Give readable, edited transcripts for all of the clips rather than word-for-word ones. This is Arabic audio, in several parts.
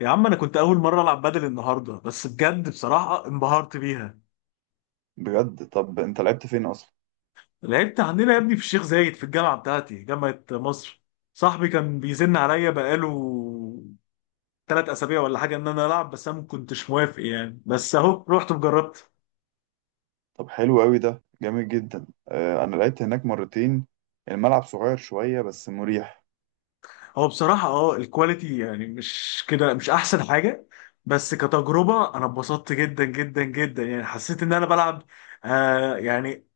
يا عم انا كنت اول مره العب بدل النهارده، بس بجد بصراحه انبهرت بيها. بجد، طب انت لعبت فين اصلا؟ لعبت عندنا يا ابني في الشيخ زايد، في الجامعه بتاعتي، جامعه مصر. صاحبي كان بيزن عليا بقاله 3 اسابيع ولا حاجه ان انا العب، بس انا ما كنتش موافق يعني، بس اهو رحت وجربت. طب حلو قوي، ده جامد جدا. انا لعبت هناك مرتين. الملعب صغير شويه بس مريح. هو بصراحه الكواليتي يعني مش كده، مش احسن حاجه. بس كتجربه انا اتبسطت جدا جدا جدا، يعني حسيت ان انا بلعب يعني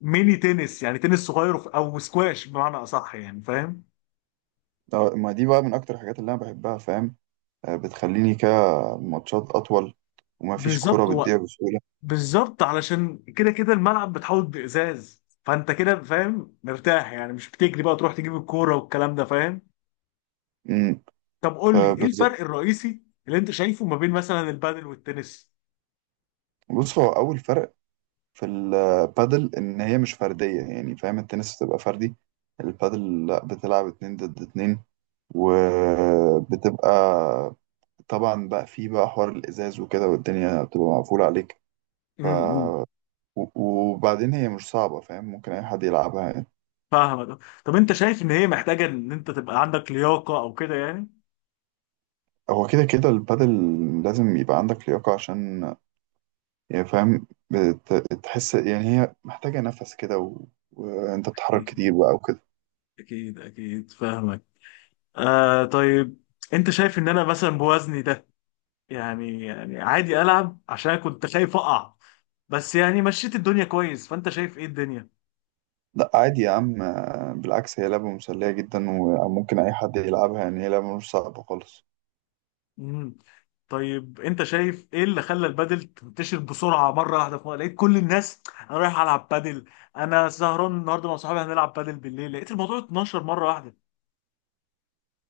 ميني تنس، يعني تنس صغير او سكواش بمعنى اصح، يعني فاهم. ما دي بقى من اكتر الحاجات اللي انا بحبها، فاهم؟ بتخليني كده، ماتشات اطول، وما فيش كرة بالظبط بتضيع بسهوله. بالظبط، علشان كده كده الملعب بتحوط بإزاز، فانت كده فاهم، مرتاح يعني، مش بتجري بقى تروح تجيب الكورة والكلام ده، فاهم؟ امم. طب قول لي، ايه بالظبط. الفرق الرئيسي اللي انت شايفه ما بين مثلا البادل والتنس؟ بص، هو اول فرق في البادل ان هي مش فرديه، يعني فاهم؟ التنس بتبقى فردي. البادل لا، بتلعب اتنين ضد اتنين. وبتبقى طبعا بقى في بقى حوار الازاز وكده، والدنيا بتبقى مقفوله عليك. ف امم، و- وبعدين هي مش صعبه، فاهم؟ ممكن اي حد يلعبها يعني. فاهمك. طب انت شايف ان هي محتاجة ان انت تبقى عندك لياقة او كده يعني؟ هو كده كده البادل، لازم يبقى عندك لياقه عشان يعني فاهم، تحس يعني هي محتاجه نفس كده، وانت بتتحرك اكيد، كتير بقى وكده. اكيد اكيد، فاهمك. آه طيب، انت شايف ان انا مثلا بوزني ده، يعني يعني عادي العب؟ عشان كنت خايف اقع، بس يعني مشيت الدنيا كويس، فانت شايف ايه الدنيا؟ لا، عادي يا عم، بالعكس هي لعبه مسليه جدا وممكن اي حد يلعبها، يعني هي لعبه مش صعبه خالص. مم. طيب انت شايف ايه اللي خلى البادل تنتشر بسرعه مره واحده؟ في مرة لقيت كل الناس: انا رايح العب بادل، انا سهران النهارده مع صحابي هنلعب بادل بالليل. لقيت الموضوع اتنشر مره واحده.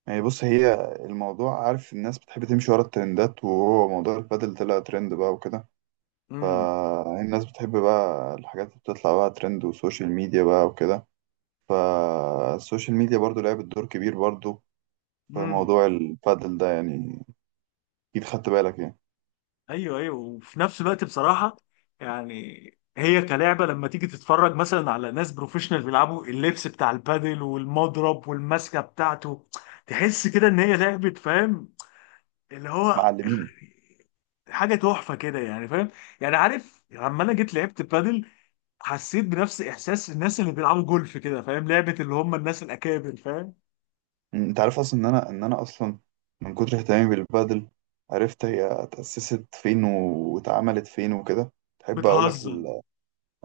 يعني بص، هي الموضوع، عارف، الناس بتحب تمشي ورا الترندات، وهو موضوع البادل طلع ترند بقى وكده. فالناس بتحب بقى الحاجات اللي بتطلع بقى ترند وسوشيال ميديا بقى وكده. فالسوشيال ميديا برضو لعبت دور كبير برضو في امم. موضوع البادل ده يعني. أكيد خدت بالك يعني. ايوه ايوه، وفي نفس الوقت بصراحه يعني، هي كلعبه لما تيجي تتفرج مثلا على ناس بروفيشنال بيلعبوا، اللبس بتاع البادل والمضرب والماسكه بتاعته، تحس كده ان هي لعبه، فاهم؟ اللي هو معلمين. حاجه تحفه كده، يعني فاهم. يعني عارف لما انا جيت لعبت بادل، حسيت بنفس احساس الناس اللي بيلعبوا جولف كده، فاهم؟ لعبه اللي هم الناس الاكابر، فاهم؟ أنت عارف أصلا إن أنا أصلا من كتر اهتمامي بالبادل عرفت هي اتأسست فين واتعملت فين وكده. تحب أقول لك بتهزر؟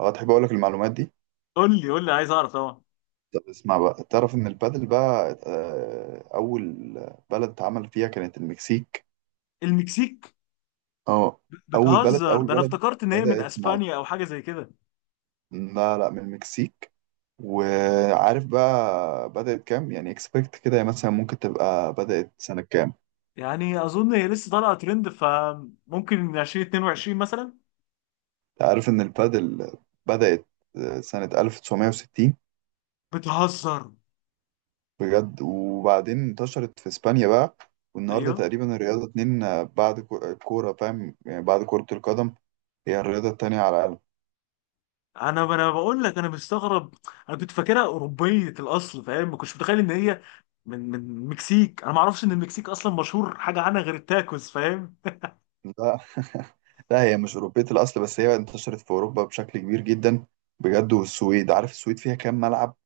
أه، تحب أقول لك المعلومات دي؟ قول لي قول لي، عايز اعرف طبعا. طب اسمع بقى، تعرف إن البادل بقى أول بلد اتعمل فيها كانت المكسيك. المكسيك؟ اه. اول بلد بتهزر، اول ده انا بلد افتكرت ان هي من بدأت مع اسبانيا او حاجه زي كده. لا، لا، من المكسيك. وعارف بقى بدأت كام، يعني اكسبكت كده، يعني مثلا ممكن تبقى بدأت سنة كام؟ يعني اظن هي لسه طالعه ترند، فممكن 2022 مثلا. أنت عارف ان البادل بدأت سنة 1960. بتهزر. بجد. وبعدين انتشرت في اسبانيا بقى، والنهارده ايوه، تقريبا الرياضة اتنين، بعد الكورة، فاهم؟ يعني بعد كرة القدم. هي الرياضة التانية على. انا بقول لك انا مستغرب، انا كنت فاكرها اوروبيه الاصل فاهم، ما كنتش متخيل ان هي من المكسيك. انا ما اعرفش ان المكسيك اصلا مشهور حاجه عنها غير التاكوز، فاهم. لا، لا، هي مش أوروبية الأصل، بس هي انتشرت في أوروبا بشكل كبير جدا. بجد، والسويد، عارف السويد فيها كام ملعب؟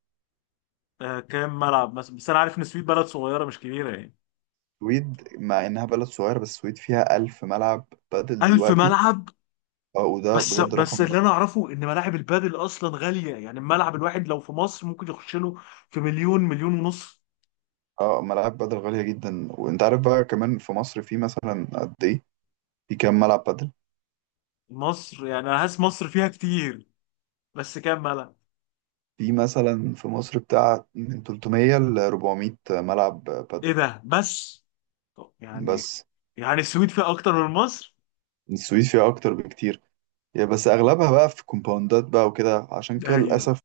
آه، كام ملعب مثلا؟ بس انا عارف ان السويد بلد صغيره مش كبيره يعني. السويد مع إنها بلد صغيرة، بس السويد فيها 1000 ملعب بدل 1000 دلوقتي. ملعب؟ اه، وده بس بجد رقم بس ده. اللي انا اعرفه ان ملاعب البادل اصلا غاليه يعني، الملعب الواحد لو في مصر ممكن يخش له في مليون، مليون ونص. اه، ملاعب بدل غالية جدا. وأنت عارف بقى كمان في مصر في مثلا قد إيه؟ في كام ملعب بدل؟ مصر يعني انا حاسس مصر فيها كتير، بس كام بلد؟ في مثلا في مصر بتاع من 300 ل 400 ملعب ايه بدل. ده بس؟ طب يعني، بس يعني السويد فيها اكتر من مصر. السويد فيها أكتر بكتير. يعني بس أغلبها بقى في كومباوندات بقى وكده، عشان كده ايوه. للأسف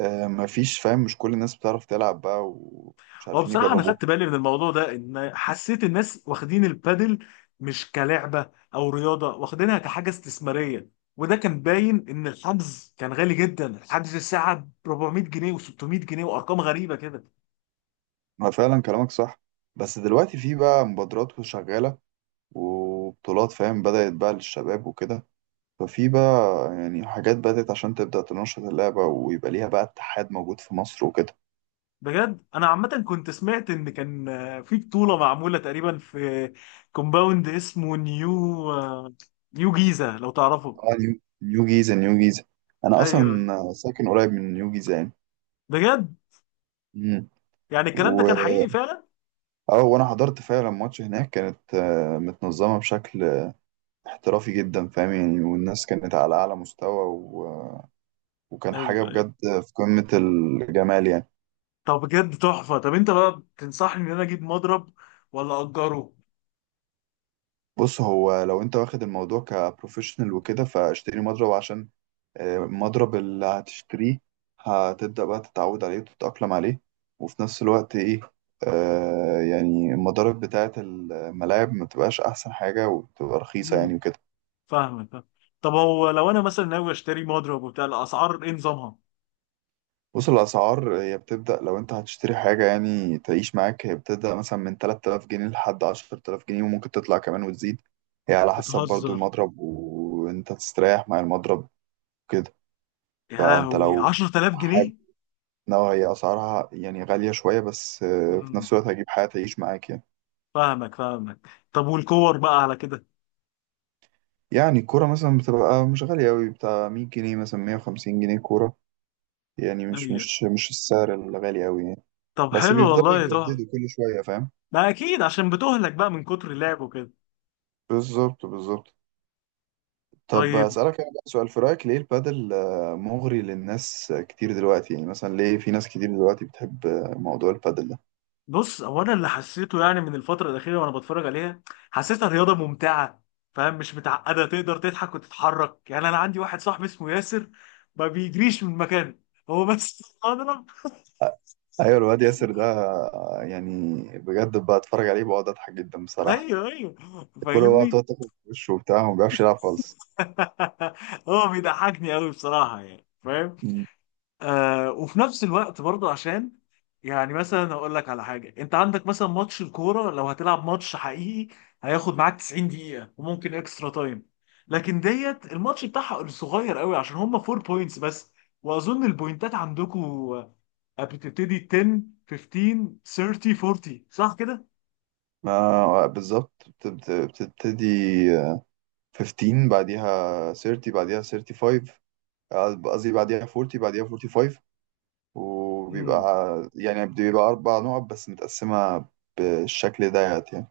مفيش، فاهم؟ مش كل الناس بتعرف تلعب بقى ومش هو عارفين بصراحه انا يجربوها. خدت بالي من الموضوع ده، ان حسيت الناس واخدين البادل مش كلعبه او رياضه، واخدينها كحاجه استثماريه. وده كان باين ان الحجز كان غالي جدا، الحجز الساعه ب 400 جنيه و600 جنيه وارقام غريبه كده. ما فعلا كلامك صح. بس دلوقتي في بقى مبادرات شغالة وبطولات، فاهم؟ بدأت بقى للشباب وكده. ففي بقى يعني حاجات بدأت عشان تبدأ تنشط اللعبة، ويبقى ليها بقى اتحاد موجود في مصر وكده. بجد. انا عامه كنت سمعت ان كان في بطوله معموله تقريبا في كومباوند اسمه نيو جيزه، لو تعرفه. اه، نيو جيزة، نيو جيزة. أنا أصلا ايوه. ساكن قريب من نيو جيزة يعني. بجد؟ مم. يعني الكلام ده و... كان حقيقي فعلا. اه، وانا حضرت فعلا ماتش هناك، كانت متنظمة بشكل احترافي جدا، فاهم؟ يعني والناس كانت على أعلى مستوى وكان حاجة ايوه ايوه. بجد في قمة الجمال يعني. طب بجد تحفه. طب انت بقى تنصحني ان انا اجيب مضرب ولا اجره؟ بص، هو لو انت واخد الموضوع كبروفيشنال وكده فاشتري مضرب عشان المضرب اللي هتشتريه هتبدأ بقى تتعود عليه وتتأقلم عليه. وفي نفس الوقت ايه، يعني المضارب بتاعة الملاعب ما تبقاش أحسن حاجة وتبقى رخيصة امم، يعني وكده. فاهمك فاهم. طب هو لو انا مثلا ناوي اشتري مضرب وبتاع، الاسعار ايه نظامها؟ بص، الأسعار هي بتبدأ لو أنت هتشتري حاجة يعني تعيش معاك، هي بتبدأ مثلا من 3000 جنيه لحد 10000 جنيه، وممكن تطلع كمان وتزيد. هي على حسب برضو بتهزر. المضرب وأنت تستريح مع المضرب كده. يا فأنت لهوي، لو 10000 حاجة جنيه نوع، هي أسعارها يعني غالية شوية، بس في امم، نفس الوقت هجيب حاجة تعيش معاك يعني. فاهمك فاهمك. طب والكور بقى على كده؟ يعني الكورة مثلا بتبقى مش غالية أوي، بتاع 100 جنيه، مثلا 150 جنيه كورة. يعني مش أيوه. مش مش السعر الغالي أوي يعني. طب بس حلو بيفضلوا والله، تحفة. يجددوا كل شوية، فاهم؟ ما اكيد، عشان بتهلك بقى من كتر اللعب وكده. بالظبط، بالظبط. طب طيب أسألك أنا بقى سؤال، في رأيك ليه البادل مغري للناس كتير دلوقتي؟ يعني مثلا ليه في ناس كتير دلوقتي بتحب موضوع البادل ده؟ بص، هو انا اللي حسيته يعني من الفترة الأخيرة وانا بتفرج عليها، حسيتها رياضة ممتعة، فاهم؟ مش متعقدة، تقدر تضحك وتتحرك. يعني انا عندي واحد صاحبي اسمه ياسر، ما بيجريش من مكانه، هو بس اضرب. أيوة، الواد ياسر ده يعني بجد بقى أتفرج عليه بقعد أضحك جدا بصراحة. ايوه ايوه، كله بقى فاهمني. بتقعد تاخد في وشه وبتاع وما بيعرفش يلعب خالص. هو بيضحكني قوي بصراحة، يعني فاهم. مم. وفي نفس الوقت برضه، عشان يعني مثلا هقول لك على حاجه: انت عندك مثلا ماتش الكوره، لو هتلعب ماتش حقيقي هياخد معاك 90 دقيقه وممكن اكسترا تايم. لكن ديت الماتش بتاعها صغير قوي، عشان هم 4 بوينتس بس. واظن البوينتات عندكم بتبتدي 10، 15، 30، 40، صح كده؟ ما بالظبط، بتبتدي آه، 15 بعديها 30 بعديها 35، قصدي بعديها 40 بعديها 45. امم. وبيبقى يعني بيبقى 4 نقط بس متقسمة بالشكل ديت يعني.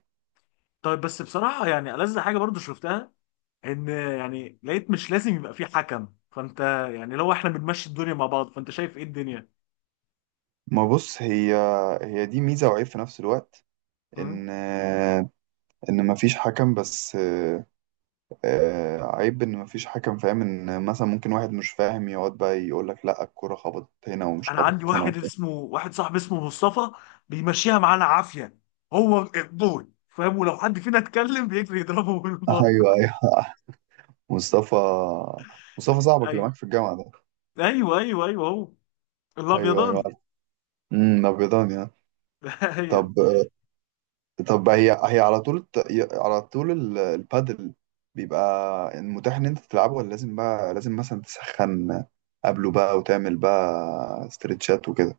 طيب بس بصراحه يعني، ألذ حاجه برضو شفتها، ان يعني لقيت مش لازم يبقى في حكم، فانت يعني لو احنا بنمشي الدنيا مع بعض، فانت شايف ايه الدنيا؟ ما بص، هي هي دي ميزة وعيب في نفس الوقت. مم. إن إن مفيش حكم، بس عيب إن مفيش حكم، فاهم؟ إن مثلا ممكن واحد مش فاهم يقعد بقى يقول لك لأ، الكرة خبطت هنا ومش انا عندي خبطت هنا وبتاع. واحد صاحبي اسمه مصطفى، بيمشيها معانا عافيه، هو الجول فاهم، ولو حد فينا اتكلم بيجري يضربه بالمضرب. أيوه، أيوه. مصطفى، مصطفى صاحبك اللي ايوه، معاك في الجامعة ده؟ ايوه ايوه ايوه، هو أيوه، أيوه، الابيضاني. عارف. أبيضان يعني. ايوه طب طب هي على طول على طول البادل بيبقى متاح ان انت تلعبه، ولا لازم بقى لازم مثلا تسخن قبله بقى وتعمل بقى استرتشات وكده؟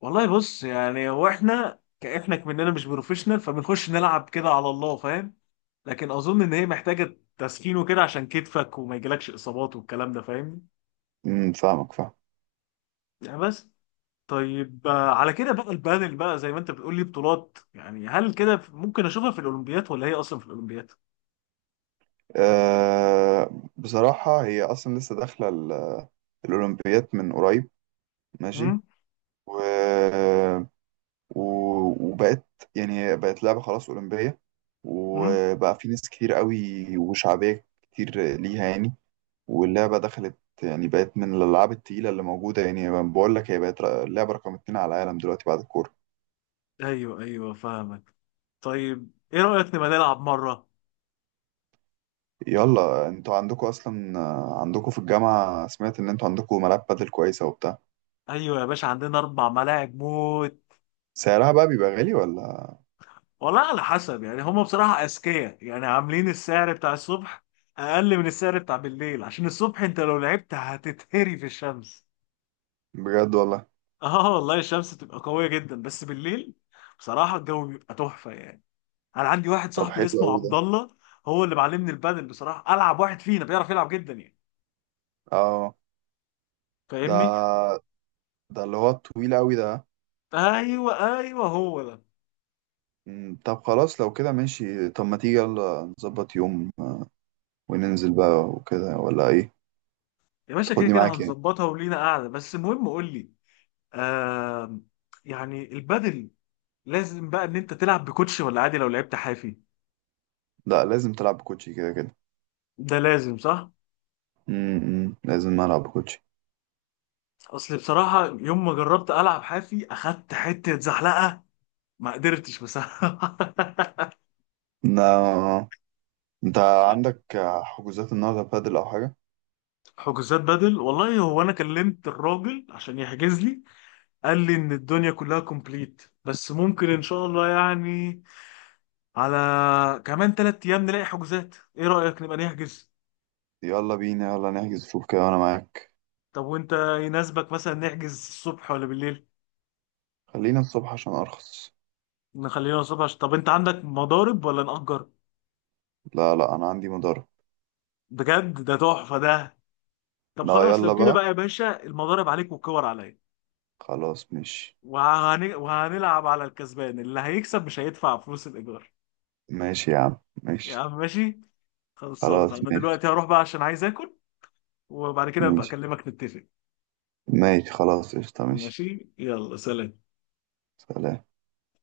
والله. بص يعني، هو احنا كاحنا مننا مش بروفيشنال، فبنخش نلعب كده على الله فاهم. لكن اظن ان هي محتاجه تسخين وكده، عشان كتفك وما يجيلكش اصابات والكلام ده، فاهمني. فاهمك، فاهم. يعني بس. طيب على كده بقى البادل، بقى زي ما انت بتقول لي بطولات يعني، هل كده ممكن اشوفها في الاولمبياد ولا هي اصلا في الاولمبياد؟ بصراحة هي أصلا لسه داخلة الأولمبيات من قريب. ماشي. امم. و... و... وبقت يعني بقت لعبة خلاص أولمبية، امم. وبقى في ناس كتير قوي وشعبية كتير ليها يعني. واللعبة دخلت يعني بقت من الألعاب التقيلة اللي موجودة، يعني بقول لك هي بقت اللعبة رقم اتنين على العالم دلوقتي بعد الكورة. ايوه ايوه، فاهمك. طيب ايه رايك نبقى نلعب مره؟ يلا، انتوا عندكوا أصلا عندكوا في الجامعة، سمعت إن انتوا عندكوا ملاعب بادل كويسة وبتاع. ايوه يا باشا، عندنا اربع ملاعب موت. سعرها بقى بيبقى غالي ولا؟ والله، على حسب يعني، هم بصراحه اذكياء يعني، عاملين السعر بتاع الصبح اقل من السعر بتاع بالليل، عشان الصبح انت لو لعبت هتتهري في الشمس. بجد والله. اه والله، الشمس تبقى قويه جدا، بس بالليل بصراحه الجو بيبقى تحفه يعني. انا عندي واحد طب صاحبي حلو اسمه أوي عبد ده. الله، هو اللي معلمني البادل بصراحه، العب واحد فينا بيعرف يلعب جدا يعني، اه، فاهمني. ده ده اللي هو الطويل أوي ده. ايوه ايوه، هو ده. طب خلاص لو كده ماشي. طب ما تيجي يلا نظبط يوم، وننزل بقى وكده ولا ايه؟ يا باشا كده تاخدني كده معاك يعني. هنظبطها ولينا قاعده، بس المهم قول لي، آه يعني البادل لازم بقى ان انت تلعب بكوتش ولا عادي لو لعبت حافي؟ لا، لازم تلعب بكوتشي كده كده. ده لازم صح؟ لازم ألعب بكوتشي. اصل بصراحه يوم ما جربت العب حافي، اخدت حته زحلقه، ما قدرتش بصراحه نا... انت عندك حجوزات النهارده بادل او حاجه؟ حجوزات بدل والله. هو انا كلمت الراجل عشان يحجز لي، قال لي ان الدنيا كلها كومبليت، بس ممكن ان شاء الله يعني على كمان 3 ايام نلاقي حجوزات. ايه رأيك نبقى نحجز؟ يلا بينا، يلا نحجز، شوف كده وانا معاك. طب وانت يناسبك مثلا نحجز الصبح ولا بالليل؟ خلينا الصبح عشان ارخص. نخلينا الصبح عشان. طب انت عندك مضارب ولا نأجر؟ لا، لا، انا عندي مدرب. بجد؟ ده تحفة ده. طب لا، خلاص يلا لو كده بقى، بقى يا باشا، المضارب عليك والكور عليا. خلاص ماشي. وهنلعب على الكسبان، اللي هيكسب مش هيدفع فلوس الإيجار. ماشي يا عم، يا ماشي. عم ماشي. خلصان، خلاص انا ماشي، دلوقتي هروح بقى عشان عايز اكل، وبعد كده ابقى ماشي، اكلمك نتفق. ماشي. خلاص قشطة، ماشي. ماشي، يلا سلام. سلام.